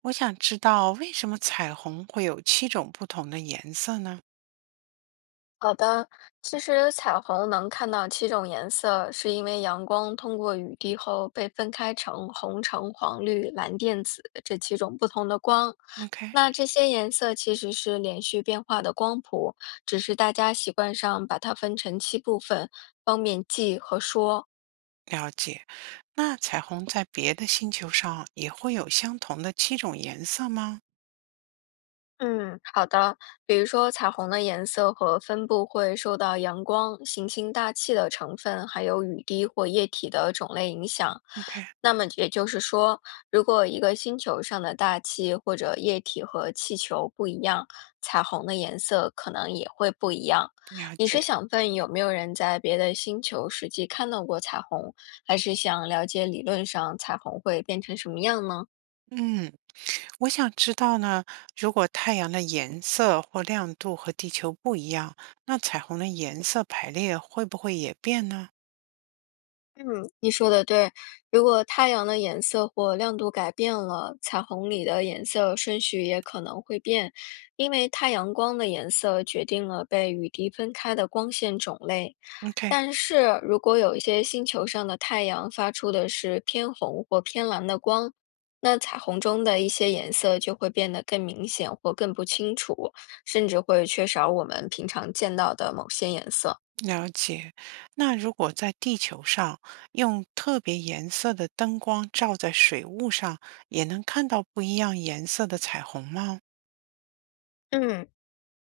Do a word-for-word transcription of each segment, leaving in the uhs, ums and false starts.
我想知道为什么彩虹会有七种不同的颜色呢好的，其实彩虹能看到七种颜色，是因为阳光通过雨滴后被分开成红、橙、黄、绿、蓝、靛、紫这七种不同的光。？OK，那这些颜色其实是连续变化的光谱，只是大家习惯上把它分成七部分，方便记和说。了解。那彩虹在别的星球上也会有相同的七种颜色吗嗯，好的。比如说，彩虹的颜色和分布会受到阳光、行星大气的成分，还有雨滴或液体的种类影响。？OK，那么也就是说，如果一个星球上的大气或者液体和气球不一样，彩虹的颜色可能也会不一样。了你是解。想问有没有人在别的星球实际看到过彩虹，还是想了解理论上彩虹会变成什么样呢？嗯，我想知道呢，如果太阳的颜色或亮度和地球不一样，那彩虹的颜色排列会不会也变呢嗯，你说的对。如果太阳的颜色或亮度改变了，彩虹里的颜色顺序也可能会变，因为太阳光的颜色决定了被雨滴分开的光线种类。？OK，但是如果有一些星球上的太阳发出的是偏红或偏蓝的光，那彩虹中的一些颜色就会变得更明显或更不清楚，甚至会缺少我们平常见到的某些颜色。了解。那如果在地球上用特别颜色的灯光照在水雾上，也能看到不一样颜色的彩虹吗？嗯。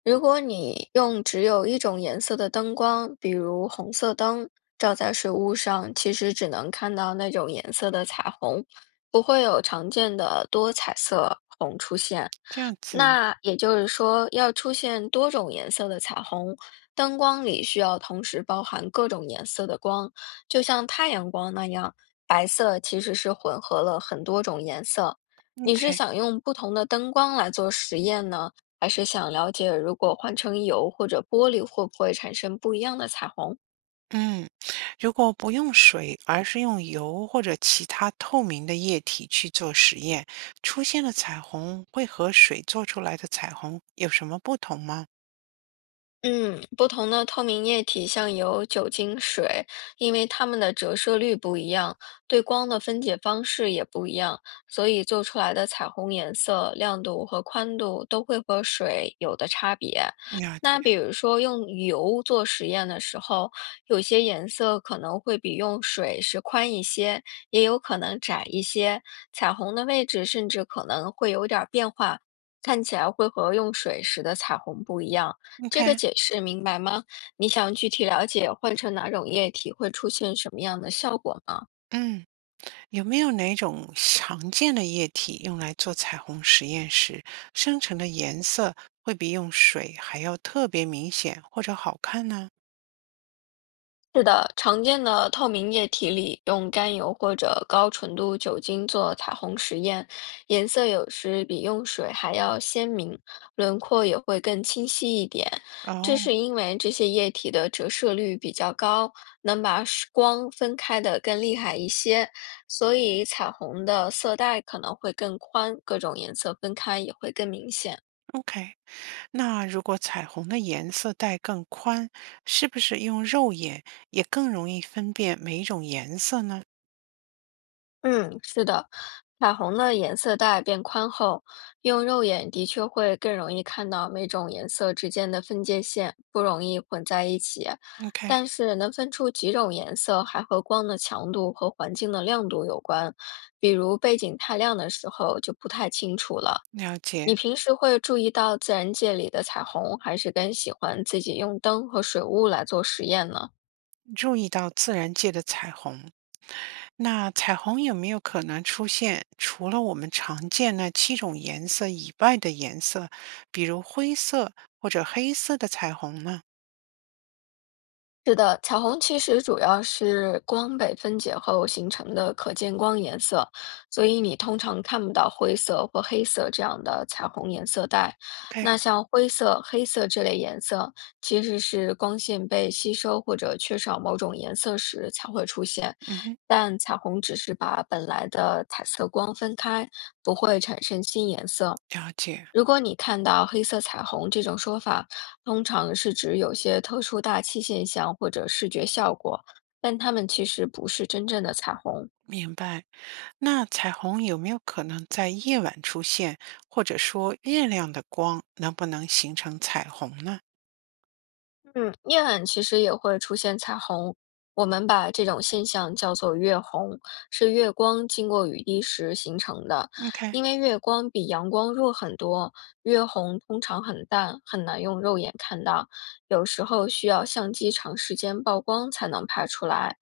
如果你用只有一种颜色的灯光，比如红色灯，照在水雾上，其实只能看到那种颜色的彩虹，不会有常见的多彩色虹出现。这样子那也就是说，要出现多种颜色的彩虹，灯光里需要同时包含各种颜色的光，就像太阳光那样，白色其实是混合了很多种颜色。你是，OK，想用不同的灯光来做实验呢，还是想了解如果换成油或者玻璃会不会产生不一样的彩虹？嗯，如果不用水，而是用油或者其他透明的液体去做实验，出现的彩虹会和水做出来的彩虹有什么不同吗？嗯，不同的透明液体像油、酒精、水，因为它们的折射率不一样，对光的分解方式也不一样，所以做出来的彩虹颜色、亮度和宽度都会和水有的差别。了解那比如说用油做实验的时候，有些颜色可能会比用水是宽一些，也有可能窄一些，彩虹的位置甚至可能会有点儿变化，看起来会和用水时的彩虹不一样。这个，OK，解释明白吗？你想具体了解换成哪种液体会出现什么样的效果吗？嗯。有没有哪种常见的液体用来做彩虹实验时，生成的颜色会比用水还要特别明显或者好看呢？是的，常见的透明液体里用甘油或者高纯度酒精做彩虹实验，颜色有时比用水还要鲜明，轮廓也会更清晰一点。这哦是因为这些液体的折射率比较高，能把是光分开的更厉害一些，所以彩虹的色带可能会更宽，各种颜色分开也会更明显。，OK，那如果彩虹的颜色带更宽，是不是用肉眼也更容易分辨每一种颜色呢嗯，是的，彩虹的颜色带变宽后，用肉眼的确会更容易看到每种颜色之间的分界线，不容易混在一起。？OK，但是能分出几种颜色，还和光的强度和环境的亮度有关。比如背景太亮的时候就不太清楚了。了解，你平时会注意到自然界里的彩虹，还是更喜欢自己用灯和水雾来做实验呢？注意到自然界的彩虹。那彩虹有没有可能出现除了我们常见那七种颜色以外的颜色，比如灰色或者黑色的彩虹呢是的，彩虹其实主要是光被分解后形成的可见光颜色，所以你通常看不到灰色或黑色这样的彩虹颜色带。？OK，那像灰色、黑色这类颜色，其实是光线被吸收或者缺少某种颜色时才会出现。嗯哼，但彩虹只是把本来的彩色光分开，不会产生新颜色。了解，如果你看到黑色彩虹这种说法，通常是指有些特殊大气现象或者视觉效果，但它们其实不是真正的彩虹。明白。那彩虹有没有可能在夜晚出现，或者说月亮的光能不能形成彩虹呢嗯，夜晚其实也会出现彩虹，我们把这种现象叫做月虹，是月光经过雨滴时形成的。？OK，因为月光比阳光弱很多，月虹通常很淡，很难用肉眼看到，有时候需要相机长时间曝光才能拍出来。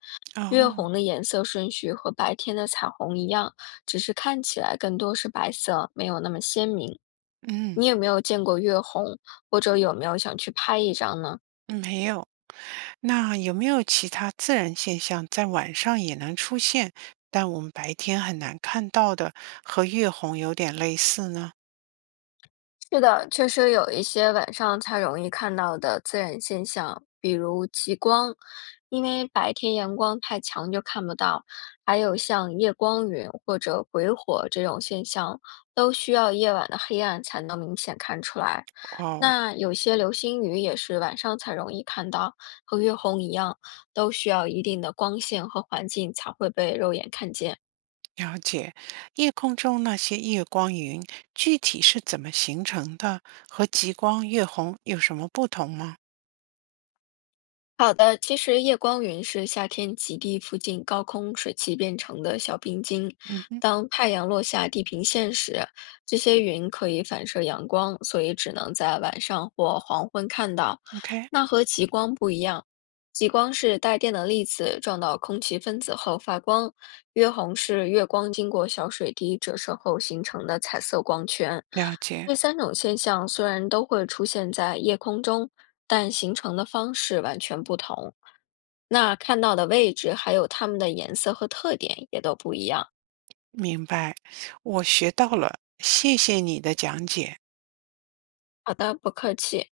月红哦，的颜色顺序和白天的彩虹一样，只是看起来更多是白色，没有那么鲜明。嗯，你有没有见过月红，或者有没有想去拍一张呢？没有。那有没有其他自然现象在晚上也能出现，但我们白天很难看到的，和月红有点类似呢？是的，确实有一些晚上才容易看到的自然现象，比如极光，因为白天阳光太强就看不到；还有像夜光云或者鬼火这种现象，都需要夜晚的黑暗才能明显看出来。哦，那有些流星雨也是晚上才容易看到，和月红一样，都需要一定的光线和环境才会被肉眼看见。了解。夜空中那些夜光云具体是怎么形成的？和极光、月红有什么不同吗？好的，其实夜光云是夏天极地附近高空水汽变成的小冰晶。嗯哼当太阳落下地平线时，这些云可以反射阳光，所以只能在晚上或黄昏看到。，OK，那和极光不一样，极光是带电的粒子撞到空气分子后发光，月红是月光经过小水滴折射后形成的彩色光圈。了解，这三种现象虽然都会出现在夜空中，但形成的方式完全不同。那看到的位置还有它们的颜色和特点也都不一样。明白，我学到了，谢谢你的讲解。好的，不客气。